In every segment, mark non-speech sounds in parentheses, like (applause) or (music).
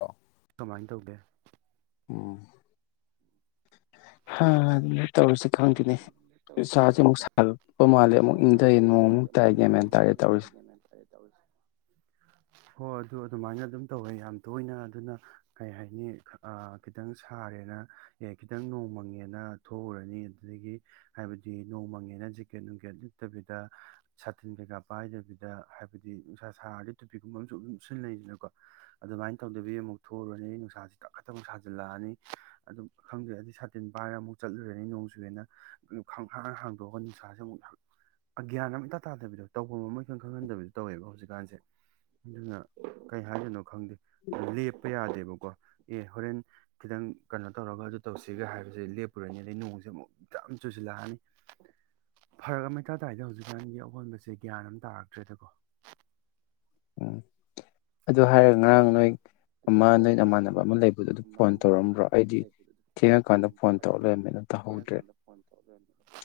ꯑ ꯀꯃꯥꯏꯅ ꯇꯧꯒꯦ ꯎꯝ ꯑꯗꯨ ꯇꯧꯔꯁꯤ ꯈꯪꯗꯦꯅꯦ ꯏꯁꯁꯤꯦ ꯑꯃꯨꯛ ꯁꯥꯠꯛꯄ ꯃꯥꯜꯂꯦ ꯅꯨꯡꯁꯥꯁꯦ ꯑꯃꯨꯛ ꯁꯥꯒꯠ ꯏꯪꯊꯩꯑꯦ ꯅꯣꯡꯃꯨꯛ ꯃꯥꯜꯂꯦ ꯑꯃꯨꯛ ꯇꯥꯏꯒꯦ ꯏꯪꯊꯩ ꯍꯥꯏ ꯅꯣꯡ ꯇꯥꯔꯦ ꯑꯃꯨꯛ ꯇꯥꯏ ꯇꯧꯔꯤꯁꯦ (unintelligible) ꯒ꯭ꯌꯥꯟ ꯃꯦꯟ ꯇꯥꯗꯦ ꯇꯧꯔꯤꯁꯦ ꯍꯣꯏ ꯑꯗꯨ ꯑꯗꯨꯃꯥꯏꯅ ꯑꯗꯨꯝ ꯇꯧꯋꯦ ꯌꯥꯝ ꯇꯣꯏꯅ ꯑꯗꯨꯅ ꯀꯩ ꯍꯥꯏꯅꯤ ꯈꯤꯇꯪ ꯁꯥꯒ ꯇꯔꯦꯅ ꯑꯦ ꯈꯤꯇꯪ ꯅꯣꯡꯃꯪꯉꯦꯅ ꯊꯣꯛꯎꯔꯅꯤ ꯑꯗꯨꯗꯒꯤ ꯍꯥꯏꯕꯗꯤ ꯅꯣꯡꯃꯪꯉꯦꯅ ꯖꯦꯀꯦꯠ ꯅꯨꯡꯀꯦꯠ ꯂꯤꯠꯇꯕꯤꯗ ꯁꯥꯇꯤꯟ ꯀꯩꯀꯥ ꯄꯥꯏꯗꯕꯤꯗ ꯗꯗ ꯍꯥꯏꯕꯗꯤ ꯅꯨꯡꯁꯥ ꯁꯥꯔꯗꯤ ꯇꯨꯄꯤꯒꯨꯝꯕ ꯑꯃꯁꯨ ꯑꯗꯨꯝ ꯁꯤꯖꯤꯟꯅꯩꯁꯤꯅꯀꯣ ꯑꯗꯨꯃꯥꯏꯅ ꯇꯧꯗꯕꯤ ꯑꯃꯨꯛ ꯊꯣꯛꯂꯎꯨꯔꯅꯤꯅ ꯅꯨꯡꯁꯥꯛ ꯁꯥꯖꯤꯜꯂꯛꯑꯅꯤ ꯑꯗꯨꯝ ꯈꯪꯗꯦ ꯍꯥꯏꯗꯤ ꯁꯥꯇꯤꯟ ꯄꯥꯏꯔ ꯑꯃꯨꯛ ꯆꯠꯂꯨꯔꯅꯤ ꯁꯨ ꯍꯦꯅ ꯈꯪꯍꯥꯡ ꯍꯥꯡꯗꯣꯛꯑꯒ ꯅꯨꯡꯁꯥꯁꯦ ꯑꯃꯨꯛ ꯑꯒ꯭ꯌꯥꯟ ꯑꯃ ꯏꯇꯥ ꯇꯥꯗꯕꯤꯗꯣ ꯇꯧꯐꯝ ꯑꯃ ꯏꯈꯪ ꯈꯪꯍꯟꯗꯕꯤꯗꯣ ꯇꯧꯋꯦꯕ ꯍꯧꯖꯤꯛꯀꯥꯟꯁꯦ ꯑꯗꯨꯅ ꯀꯩ ꯍꯥꯏꯗꯣꯏꯅꯣ ꯈꯪꯗꯦ ꯂꯦꯞꯄ ꯌꯥꯗꯦ ꯀꯣ ꯑꯦ ꯍꯣꯔꯦꯟ ꯈꯤꯇꯪ ꯀꯩꯅꯣ ꯇꯧꯔꯒ ꯑꯗꯨ ꯇꯧꯁꯤꯒ ꯍꯥꯏꯕꯁꯦ ꯂꯦꯞꯄꯨꯔꯅꯤ ꯑꯗꯩ ꯅꯣꯡꯁꯦ ꯑꯃꯨꯛ ꯌꯥꯝ ꯆꯨꯁꯤꯜꯂꯛꯑꯅꯤ ꯐꯔꯛ ꯑꯃꯇꯥ ꯇꯔꯗ ꯍꯧꯖꯤꯛꯀꯥꯟꯒꯤ ꯑꯑꯣꯟꯕꯁꯦ ꯒ꯭ꯌꯥꯟ ꯑꯃ ꯇꯥꯔꯛꯇ꯭ꯔꯦꯗꯀꯣ ꯎꯝ ꯑꯗꯨ ꯍꯥꯏꯔꯒ ꯉꯔꯥꯡ ꯅꯣꯏ ꯑꯗꯨ ꯑꯃ ꯍꯥꯏꯔꯒ ꯅꯣꯏꯅ ꯉꯔꯥꯡ ꯑꯃꯃꯥꯟꯅꯕ ꯅꯣꯏ ꯑꯃ ꯂꯩꯕꯗꯨꯣ ꯑꯗꯨ ꯑꯃ ꯐꯣꯟ ꯅꯣꯏ ꯇꯧꯔꯛꯑꯝꯕ꯭ꯔꯣ ꯅꯃꯥꯟꯅꯕ ꯑꯩꯗꯤ ꯊꯦꯡꯉꯀꯥꯟꯗ ꯐꯣꯟ ꯇꯧꯔꯛ ꯂꯩꯔ ꯀ ꯀꯥꯟꯗ ꯐꯣꯟ ꯇꯧ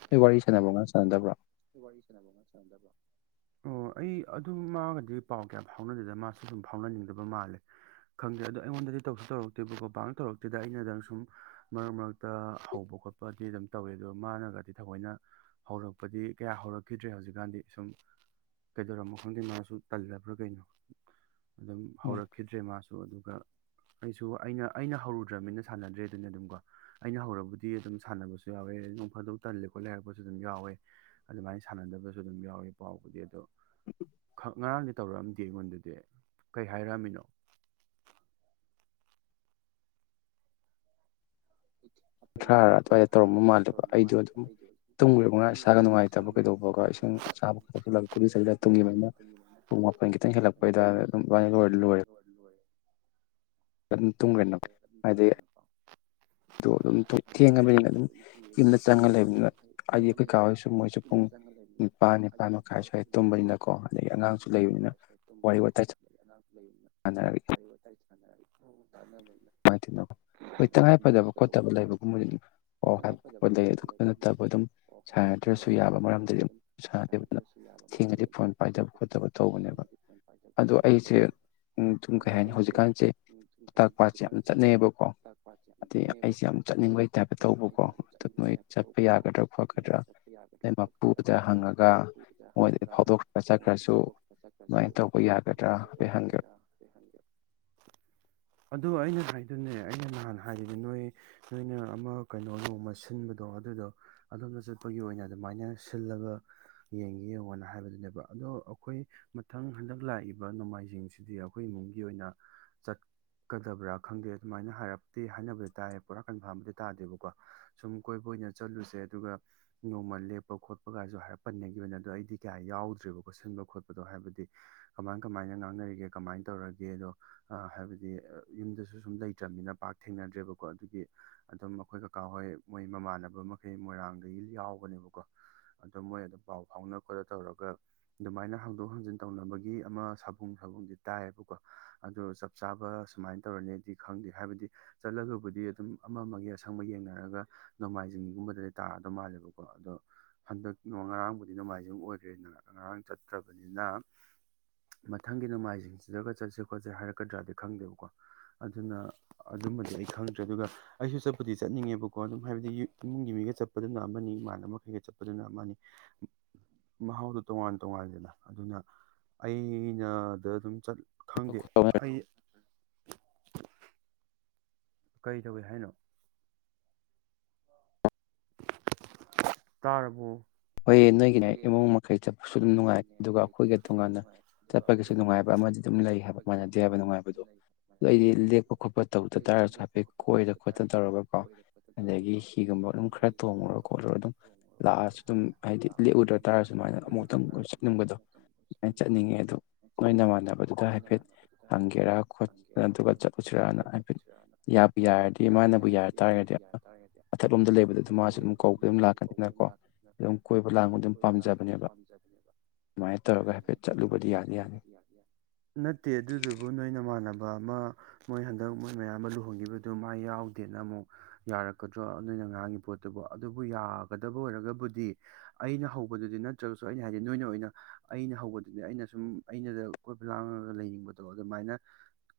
ꯑꯩ ꯋꯥꯔꯤ ꯁꯥꯟꯅꯕ ꯉꯥ ꯁꯥꯟꯅꯗꯕ꯭ꯔꯣ ꯋꯥꯔꯤ ꯋꯥꯔꯤꯁꯤꯟꯅꯕꯉ ꯆꯗꯕ ꯑꯣ ꯑꯩ ꯑꯗꯨ ꯃꯥꯒꯗꯤ ꯄꯥꯎ ꯀꯌꯥꯝ ꯐꯥꯎꯅꯗꯦꯗ ꯃꯥꯁꯨ ꯑꯗꯨꯨꯝ ꯐꯥꯎꯅꯅꯤꯡꯗꯕ ꯃꯥꯜꯂꯦ ꯑ ꯈꯪꯗꯦ ꯑꯗꯣ ꯑꯩꯉꯣꯟꯗꯗꯤ ꯇꯧꯁꯨ ꯇꯧꯔꯛꯇꯦꯕꯀꯣ ꯄꯥꯛ ꯇꯧꯔꯛꯇꯦꯗ ꯑꯩꯅꯗꯪ ꯁꯨꯝ ꯃꯔꯛ ꯃꯔꯛꯇ ꯍꯧꯕ ꯈꯣꯠꯄ ꯄꯗꯤ ꯑꯗꯨꯝ ꯇꯧꯏꯦ ꯑꯗꯨꯒ ꯃꯥꯅꯒꯗꯤ ꯊꯑꯣꯏꯅ ꯍꯧꯔꯛꯄꯗꯤ ꯀꯌꯥ ꯍꯧꯔꯛꯈꯤꯗ꯭ꯔꯦ ꯍꯧꯖꯤꯛꯀꯥꯟꯗꯤ ꯁꯨꯝ ꯀꯩꯗꯧꯔꯝꯃꯣ ꯈꯪꯗꯦ ꯃꯥꯁꯨ ꯇꯜꯂꯕ꯭ꯔꯥ ꯀꯩꯅꯣ ꯑꯗꯨꯝ ꯎꯝ ꯍꯧꯔꯛ ꯃꯥꯁꯨ ꯑꯗꯨꯒ ꯑꯩꯁꯨ ꯑꯩꯅ ꯑꯩꯅ ꯍꯧꯔꯨꯗ꯭ꯔꯅꯤꯅ ꯁꯥꯟꯅꯗ꯭ꯔꯦ ꯑꯗꯨꯅ ꯑꯗꯨꯝ ꯀꯣ ꯑꯩꯅ ꯍꯧꯔꯕꯨꯗꯤ ꯑꯗꯨꯝ ꯁꯥꯟꯅꯕꯁꯨ ꯌꯥꯎꯋꯦ ꯣꯡ ꯐꯥꯗ ꯇꯜꯂꯤ ꯈꯣꯠ ꯂꯩꯔꯛꯄꯁꯨ ꯑꯗꯨꯝ ꯌꯥꯎꯋꯦ ꯑꯗꯨꯃꯥꯏꯅ ꯁꯥꯟꯅꯗꯕꯁꯨ ꯑꯗꯨꯝ ꯌꯥꯎꯋꯦ ꯄꯥꯎꯕꯨꯗꯤ ꯑꯗꯣ ꯈ ꯉꯔꯥꯡꯗꯤ ꯇꯧꯔꯛꯑꯝꯗꯦ ꯑꯩꯉꯣꯟꯗꯗꯤ ꯀꯩ ꯍꯥꯏꯔꯛꯑꯃꯤꯅꯣ (unintelligible) ꯀꯨꯊ꯭ꯔꯥꯔꯥ ꯑꯗꯨꯋꯥꯏꯗ ꯇꯧꯔꯝꯕ ꯃꯥꯜꯂꯦꯕ ꯑꯩꯗꯣ ꯑꯗꯨꯝ ꯇꯨꯝꯈꯕꯅ ꯏꯁꯥꯒ ꯅꯨꯡꯉꯥꯏꯇꯕ ꯀꯩꯗꯧꯕꯒ ꯏꯁꯁꯤꯡ ꯆꯥꯕ ꯀꯗ ꯇꯨꯡꯒꯤꯕꯅ ꯄꯨꯡ ꯃꯥꯄꯟ ꯈꯤꯇꯪ ꯍꯦꯜꯂꯛꯄ ꯑꯗꯨ ꯑꯗꯨꯝꯃꯅ ꯂꯣꯏꯔ ꯂꯣꯏꯔꯦ ꯑ ꯑꯗꯨꯝ ꯇꯨꯝꯒꯅꯣ ꯍꯥꯏꯗꯤ ꯑꯗꯨ ꯑꯗꯨꯝ ꯊꯦꯡꯉꯕꯅꯤꯅ ꯑꯗꯨꯝ ꯌꯨꯝꯗ ꯆꯪꯉ ꯂꯩꯕꯅꯤꯅ ꯍꯥꯏꯗꯤ ꯑꯩꯈꯣꯏ ꯀꯥ ꯍꯣꯏꯁꯨ ꯃꯣꯏꯁꯨ ꯨꯡ ꯅꯤꯄꯥꯜ ꯅꯤꯄꯥꯥꯟ ꯃꯈꯥꯏ ꯁ꯭ꯋꯥꯏ ꯇꯨꯝꯕꯅꯤꯅꯀꯣ ꯑꯗꯗꯒꯤ ꯑꯉꯥꯡꯁꯨ ꯂꯩꯕꯅꯤꯅ ꯋꯥꯔꯤ ꯋꯥꯇꯥꯏ ꯂꯩꯅ ꯁꯥꯟꯅꯔꯒ ꯋꯥꯔꯤ ꯋꯥꯇꯥꯏ ꯁꯥꯟꯅꯔ ꯇꯥꯟꯅꯕꯒꯤ ꯇꯅꯣ ꯑꯩꯣꯏ ꯇꯉꯥꯏꯐꯗꯕꯣ ꯈꯣꯠꯇꯕ ꯂꯩꯕꯒꯨꯝꯕꯁꯨ ꯑꯗꯨꯝ ꯄꯥꯎ ꯍꯥꯏꯕ ꯈꯣꯠꯄ ꯂꯩ ꯑꯗꯨ ꯑꯗꯨ ꯅꯠꯇꯕ ꯑꯗꯨꯝ ꯁꯥꯟꯅꯗ꯭ꯔꯁꯨ ꯌꯥꯕ ꯃꯔꯝꯗꯤ ꯁꯥꯗꯦ ꯊꯦꯡꯉꯗꯤ ꯐꯣꯟ ꯄꯥꯏꯗꯕ ꯈꯣꯠꯇꯕ ꯇꯧꯕꯅꯦꯕ ꯑꯗꯣ ꯑꯩꯁꯦ ꯎ ꯁꯨꯝ ꯀꯩ ꯍꯥꯏꯅꯤ ꯍꯧꯖꯤꯛꯀꯥꯟꯁꯦ ꯂꯣꯛꯇꯥꯛ ꯄꯥꯠꯁꯦ ꯌꯥꯝ ꯆꯠꯅꯩꯌꯦꯕꯀꯣ ꯑꯗꯩ ꯑꯩꯁꯦ ꯌꯥꯝ ꯆꯠꯅꯤꯡꯕꯩ ꯇꯥꯏꯞꯇ ꯇꯧꯕꯀꯣ ꯑꯗꯨ ꯃꯣꯏ ꯆꯠꯄ ꯌꯥꯒꯗ꯭ꯔꯥ ꯈꯣꯠꯀꯗ꯭ꯔꯥ ꯃꯄꯨꯗ ꯍꯪꯉꯒ ꯃꯣꯏꯗ ꯐꯥꯎꯗꯣꯛꯈ꯭ꯔ ꯆꯠꯈ꯭ꯔꯁꯨ ꯑꯗꯨꯃꯥꯏꯅ ꯇꯧꯕ ꯌꯥꯒꯗ꯭ꯔꯥ ꯇꯧꯕ ꯍꯥꯏꯐꯦꯠ ꯍꯪꯒꯦ ꯌꯥꯒꯗ꯭ꯔꯥ ꯍꯥꯏ ꯍꯪꯕꯤꯌ (inaudible) ꯑꯗꯣ ꯑꯩꯅ ꯍꯥꯏꯗꯨꯅꯦ ꯑꯩꯅ ꯅꯍꯥꯟ ꯍꯥꯏꯕꯗꯤ ꯅꯣꯏ ꯅꯣꯏꯅ ꯑꯃ ꯀꯩꯅꯣ ꯅꯣꯡꯃ ꯁꯤꯟꯕꯗꯣ ꯑꯗꯨꯗꯣ ꯑꯗꯣꯝꯗ ꯆꯠꯄꯒꯤ ꯑꯣꯏꯅ ꯑꯗꯨꯝ ꯁꯨꯃꯥꯏꯅ ꯁꯤꯜꯂꯒ ꯌꯦꯡꯒꯦ ꯌꯦꯡꯅ ꯍꯥꯏꯕꯗꯨꯅꯦꯕ ꯑꯗꯣ ꯑꯩꯈꯣꯏ ꯃꯊꯪ ꯍꯟꯗꯛ ꯂꯥꯛꯏꯕ ꯅꯣꯡꯃꯥꯏꯖꯤꯡꯁꯤꯗꯤ ꯑꯩꯈꯣꯏ ꯑꯣꯏꯅ ꯆꯠꯀꯗꯕ꯭ꯔꯥ ꯈꯪꯗꯦ ꯑꯗꯨꯃꯥꯏꯅ ꯍꯥꯏ ꯍꯥꯏꯅꯕꯗꯤ ꯇꯥꯏ ꯄꯨꯔꯥ ꯀꯟꯐꯥꯔꯝꯗꯤ ꯇꯥꯗꯦꯕꯀꯣ ꯁꯨꯝ ꯀꯣꯏꯕ ꯑꯣꯏꯅ ꯆꯠꯂꯨꯁꯦ ꯑꯗꯨꯒ ꯈ ꯈꯣ ꯍꯥꯏꯗꯤ ꯀ ꯥꯡ ꯀꯃꯥꯏꯅ ꯉꯥꯡꯅꯔꯤꯒꯦ ꯀꯃꯥꯏꯅ ꯇꯧꯔꯒꯦ ꯑꯗꯣ ꯍꯥꯏꯕꯗꯤ ꯌꯨꯝꯗꯁꯨ ꯁꯨꯝ ꯂꯩꯇ꯭ꯔꯕꯅꯤꯅ ꯄꯥꯛ ꯊꯦꯡꯅꯗ꯭ꯔꯦꯕꯀꯣ ꯑꯗꯨꯒꯤ ꯑꯗꯨꯝ ꯑꯩꯈꯣꯏ ꯀꯀꯥ ꯍꯣꯏ ꯃꯣꯏ ꯃꯃꯥꯟꯅꯕ ꯃꯈꯩ ꯃꯣꯏꯔꯥꯡꯗꯒꯤ ꯌꯥꯎꯕꯅꯦꯕ ꯑꯣ ꯃꯣꯏ ꯑꯗꯨꯝ ꯄꯥꯎ ꯐꯥꯎꯅ ꯈꯣꯠꯅ ꯇꯧꯔꯒ ꯑꯗꯨꯃꯥꯏꯅ ꯍꯥꯡꯗꯣꯛ ꯍꯥꯡꯖꯤꯟ ꯇꯧꯅꯕꯒꯤ ꯑꯃ ꯁꯥꯕꯨꯡ ꯁꯥꯕꯨꯡꯗꯤ ꯇꯥꯏꯌꯦꯕꯀꯣ ꯑꯗꯨ ꯆꯞ ꯆꯥꯕ ꯁꯨꯃꯥꯏꯅ ꯇꯧꯔꯅꯤꯗꯤ ꯈꯪꯗꯦ ꯍꯥꯏꯕꯗꯤ ꯆꯠꯂꯒꯕꯨꯗꯤ ꯑꯗꯨꯝ ꯑꯃ ꯑꯃꯒꯤ ꯑꯁꯪꯕ ꯌꯦꯡꯅꯔꯒ ꯅꯣꯡꯃꯥꯏꯖꯤꯡꯒꯨꯝꯕꯗꯗꯤ ꯇꯥꯗꯧ ꯃꯥꯜꯂꯦꯕꯀꯣ ꯑꯗꯣ ꯍꯟꯗꯛ ꯉꯔꯥꯡꯕꯨꯗꯤ ꯅꯣꯡꯃꯥꯏꯖꯤꯡ ꯑꯣꯏꯈ꯭ꯔꯦ ꯉꯔꯥꯡ ꯆꯠꯇ꯭ꯔꯕꯅꯤꯅ ꯃꯊꯪꯒꯤ ꯅꯣꯡꯃꯥꯏꯖꯁꯤꯡꯁꯤꯗꯒ ꯆꯠꯁꯦ ꯈꯣꯠꯁꯦ ꯍꯥꯏꯔꯛꯀꯗ꯭ꯔꯥꯗꯤ ꯈꯪꯗꯦꯕꯀꯣ ꯑꯗꯨꯅ ꯑꯗꯨꯝꯕꯅꯤ ꯑꯩ ꯈꯪꯗ꯭ꯔꯦ ꯑꯗꯨꯒ ꯑꯩꯁꯨ ꯆꯠꯄꯨꯗꯤ ꯆꯠꯅꯤꯡꯉꯦꯕꯀꯣ ꯑꯗꯨꯝ ꯍꯥꯏꯕꯗꯤ ꯏꯃꯨꯡꯒꯤ ꯃꯤꯒ ꯆꯠꯄꯗꯨꯅ ꯑꯃꯅꯤ ꯏꯃꯥꯟꯅꯕꯈꯩ ꯆꯠꯄꯗꯨꯅ ꯑꯃꯅꯤ ꯃꯍꯥꯎꯗꯣ ꯇꯣꯉꯥꯟ ꯇꯣꯉꯥꯟꯗꯅ ꯑꯗꯨꯅ ꯑꯩꯅꯗ ꯑꯗꯨꯝ ꯆꯠ ꯈꯪꯗꯦ ꯑꯩ ꯀꯔꯤ ꯇꯧꯏ ꯍꯥꯏꯅꯣ ꯇꯥꯕꯨꯣ ꯍꯣꯏ ꯅꯣꯏꯒꯤꯅꯦ ꯏꯃꯨꯡ ꯃꯈꯩ ꯆꯠꯄꯁꯨ ꯑꯗꯨꯝ ꯅꯨꯡꯉꯥꯏ ꯑꯗꯨꯒ ꯑꯩꯈꯣꯏꯒꯤ ꯇꯣꯉꯥꯟꯅ ꯆꯠꯄꯒꯤꯁꯨ ꯅꯨꯡꯉꯥꯏꯕ ꯂꯩ ꯍꯥꯏ ꯃꯅꯗꯦ ꯍꯥꯏꯕ ꯅꯨꯡꯉꯥꯏꯕꯗꯣ ꯑꯗꯨ ꯑꯩꯗꯤ ꯂꯦꯛꯄ ꯈꯣꯠꯄ ꯇꯧꯗ ꯇꯥꯔꯁꯨ ꯍꯥꯏꯐ ꯈꯣꯠꯇ ꯇꯧꯔꯒ ꯀꯣ ꯑꯗꯨꯗꯒꯤ ꯍꯤꯒꯨꯝꯕ ꯑꯗꯨꯝ ꯈꯔ ꯇꯣꯡꯉꯨꯔ ꯈꯣꯠꯂꯨꯔ ꯑꯗꯨꯝ ꯂ ꯑꯗꯨꯝ ꯍꯥꯏꯗꯤ ꯂꯦꯛꯎꯗ꯭ꯔ ꯇꯥꯔꯁꯨ ꯁꯨꯃꯥꯏꯅ ꯑꯃꯨꯛꯇꯪ ꯆꯠꯅꯤꯡꯕꯗꯣ ꯑꯗꯨꯃꯥꯏꯅ ꯆꯠꯅꯤꯡꯉꯦ ꯑꯗꯣ ꯅꯣꯏꯅꯃꯥꯟꯅꯕꯗꯨꯗ ꯍꯥꯏꯐꯦꯠ ꯍꯪꯒꯦꯔꯥ ꯈꯣꯠ ꯑꯗꯨꯒ ꯆꯠꯂꯨꯁꯤꯔꯛꯅ ꯍꯥꯏꯐꯦꯠ ꯌꯥꯕꯨ ꯌꯥꯔꯗꯤ ꯌꯥꯕꯨ ꯃꯥꯅꯕꯨ ꯌꯥꯔ ꯌꯥꯔꯗꯤ ꯃꯥꯅꯕꯨ ꯌꯥ ꯇꯥꯔꯒꯗꯤ ꯇꯥꯔꯒꯗꯤꯊꯂꯣꯝꯗ ꯂꯩꯕꯗ ꯑꯗꯨ ꯃꯊꯛꯂꯣꯝꯗ ꯃꯥꯁꯨ ꯑꯗꯨꯝ ꯂꯩꯕꯗꯨꯗꯤ ꯀꯧꯕ ꯑꯗꯨꯝ ꯃꯥꯁꯨ ꯀꯧꯕ ꯂꯥꯛꯀꯅꯤꯅ ꯑꯗꯨꯝ ꯀꯣ ꯂꯥꯛꯀꯅꯤꯅꯀꯣ ꯑꯗꯨꯝ ꯀꯣꯏꯕ ꯂꯥꯡ ꯑꯗꯨꯝ ꯄꯥꯝꯖꯕꯅꯦꯕ ꯑꯗꯨꯃꯥꯏꯅ ꯇꯧꯔꯒ ꯍꯥꯏꯐꯦꯠ ꯆꯠꯂꯨꯕꯗꯤ ꯌꯥꯗꯤ ꯌꯥꯅꯤ ꯅꯠꯇꯦ ꯑꯗꯨꯗꯨꯕꯨ ꯅꯣꯏꯅ ꯃꯥꯟꯅꯕ ꯑꯃ ꯃꯣꯏ ꯍꯟꯗꯛ ꯃꯣꯏ ꯃꯌꯥꯝ ꯑꯃ ꯂꯨꯍꯣꯡꯈꯤꯕꯗꯨ ꯃ ꯌꯥꯎꯗꯦꯅ ꯑꯃꯨꯛ ꯌꯥꯔꯛꯀꯗ꯭ꯔꯣ ꯑꯗꯨ ꯑꯉꯥꯡꯒꯤ ꯄꯣꯠꯇꯨꯕꯨ ꯑꯗꯨꯕꯨ ꯌꯥꯒꯗꯕ ꯑꯣꯏꯔꯒꯕꯨꯗꯤ ꯑꯩꯅ ꯍꯧꯕꯗꯨꯗꯤ ꯅꯠꯇ꯭ꯔꯒꯁꯨ ꯑꯩꯅ ꯍꯥꯏꯗꯤ ꯅꯣꯏꯅ ꯑꯣꯏ ꯑꯩꯈꯣꯏꯅ ꯑꯩꯅ ꯍꯧꯕꯗꯨꯅꯦ ꯑꯩꯅ ꯁꯨꯝ ꯑꯩꯅꯗ ꯀꯣꯏꯄ ꯂꯥꯡꯉꯒ ꯂꯩꯅꯤꯡꯕꯗꯣ ꯑꯗꯨꯃꯥꯏꯅ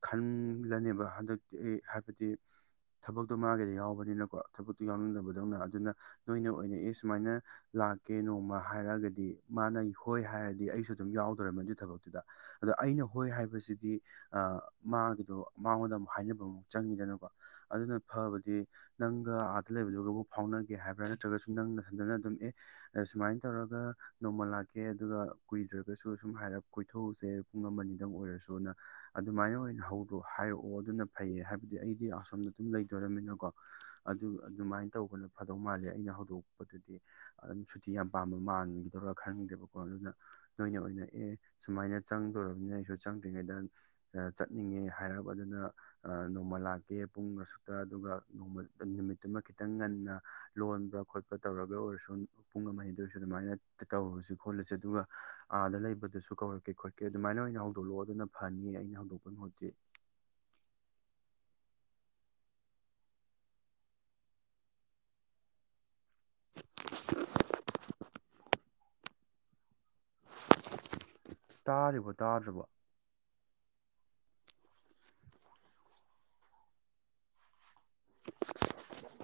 ꯈꯟꯂꯅꯦꯕ ꯍꯟꯗꯛꯇꯤ ꯑꯩ ꯍꯥꯏꯕꯗꯤ ꯊꯕꯛꯇꯣ ꯃꯥꯒꯤꯗꯤ ꯌꯥꯎꯕꯅꯤꯅꯀꯣꯕ ꯌꯥꯎꯅꯤꯡꯗꯕꯗꯧꯅ ꯑꯗꯨꯅ ꯅꯣꯏꯅ ꯑꯣꯏꯅ ꯑꯦ ꯁꯨꯃꯥꯏꯅ ꯂꯥꯛꯀꯦ ꯅꯣꯡꯃ ꯍꯥꯏꯔꯒꯗꯤ ꯃꯥꯅ ꯅ ꯍꯣꯏ ꯍꯥꯏꯔꯗꯤ ꯑꯩꯁꯨ ꯑꯗꯨꯝ ꯌꯥꯎꯗꯔꯅꯤ ꯑꯗꯨ ꯊꯕꯛꯇꯨꯗ ꯑꯗꯣ ꯑꯩꯅ ꯍꯣꯏ ꯍꯥꯏꯕꯁꯤꯗꯤ ꯃꯥꯒꯤꯗꯣ ꯃꯉꯣꯟꯗ ꯑꯃꯨꯛ ꯍꯥꯏꯅꯕ ꯑꯃꯛ ꯆꯪꯉꯤꯗꯅꯀꯣ ꯑꯗꯨꯅ ꯐꯕꯗꯤ ꯅꯪꯒ ꯂꯩꯕꯗꯨꯒꯕꯨ ꯐꯥꯎꯅꯒꯦ ꯍꯥꯏꯕ꯭ꯔꯥ ꯅꯠꯇ꯭ꯔꯒꯁꯨ ꯅꯪꯅ ꯁꯟꯖꯅ ꯑꯗꯨꯝ ꯑꯦ ꯑꯗ ꯁꯨꯃꯥꯏꯅ ꯇꯧꯔꯒ ꯅꯣꯡꯃꯂꯥ ꯀꯦ ꯑꯗꯨꯒ ꯀꯨꯏꯗ꯭ꯔꯒꯁꯨ ꯁꯨꯝ ꯍꯥꯏꯔꯞ ꯀꯣꯏꯊꯣꯛꯎꯁꯦ ꯄꯨꯡ ꯑꯃꯅꯤꯗꯪ ꯑꯣꯏꯔꯁꯨꯅ ꯑꯗꯨꯃꯥꯏꯅ ꯑꯣꯏꯅ ꯑꯩꯈꯣꯏꯅ ꯍꯧꯔꯣ ꯍꯥꯏꯔꯛꯑꯣ ꯑꯗꯨꯅ ꯐꯩꯌꯦ ꯍꯥꯏꯕꯗꯤ ꯑꯩꯗꯤ ꯑꯁꯣꯝꯗ ꯑꯗꯨꯝ ꯂꯩꯗꯣꯔꯃꯤꯅꯀꯣ ꯑꯗꯨ ꯑꯗꯨꯃꯥꯏꯅ ꯇꯧꯕꯅ ꯐꯥꯗꯧ ꯃꯥꯂꯦ ꯑꯩꯅ ꯍꯧꯗꯣꯛꯄꯗꯨꯗꯤ ꯑꯗꯨꯝ ꯁꯨꯇꯤ ꯌꯥꯝ ꯄꯥꯝꯕ ꯃꯥꯟꯈꯤꯗꯧꯔꯥ ꯈꯔ ꯣ ꯑꯗꯨꯅ ꯅꯣꯏꯅ ꯑꯣꯏꯅ ꯑꯦ ꯁꯨꯃꯥꯏꯅ ꯆꯪꯗꯅꯤꯅ ꯑꯩꯁꯨ ꯆꯪꯗ꯭ꯔꯤꯉꯩꯗ ꯆꯠꯅꯤꯡꯉꯦ ꯍꯥꯏꯔꯕ ꯑꯗꯨꯅ ꯅꯣꯡꯃ ꯂꯥꯛꯀꯦ ꯄꯨꯡ ꯑꯁꯨꯛꯇ ꯑꯗꯨꯒ ꯅꯣꯡꯃ ꯅꯨ ꯑꯗꯨꯃ ꯈꯤꯇꯪ ꯉꯟꯅ ꯂꯣꯟꯕ ꯈꯣꯠꯄ ꯇꯧꯔꯒ ꯑꯣꯏꯔꯁꯨ ꯄꯨꯡ ꯑꯃꯗꯔꯁꯨ ꯑꯗꯨꯃꯥꯏꯅ ꯇꯧ ꯁꯤ ꯈꯣꯠꯂꯁꯦ ꯑꯗꯨꯒ ꯑꯥꯗ ꯂꯩꯕꯗꯨꯁꯨ ꯀꯧꯔꯛꯀꯦ ꯈꯣꯠꯀꯦ ꯑꯗꯨꯃꯥꯏꯅ ꯑꯣꯏꯅ ꯍꯧꯗꯣꯛꯛꯑꯣ ꯑꯗꯨꯅ ꯐꯅꯤ ꯑꯩꯅ ꯍꯧꯗꯣꯛ (unintelligible) (inaudible) ꯇꯥꯔꯤꯕꯣ ꯇꯥꯗ꯭ꯔꯕ (unintelligible)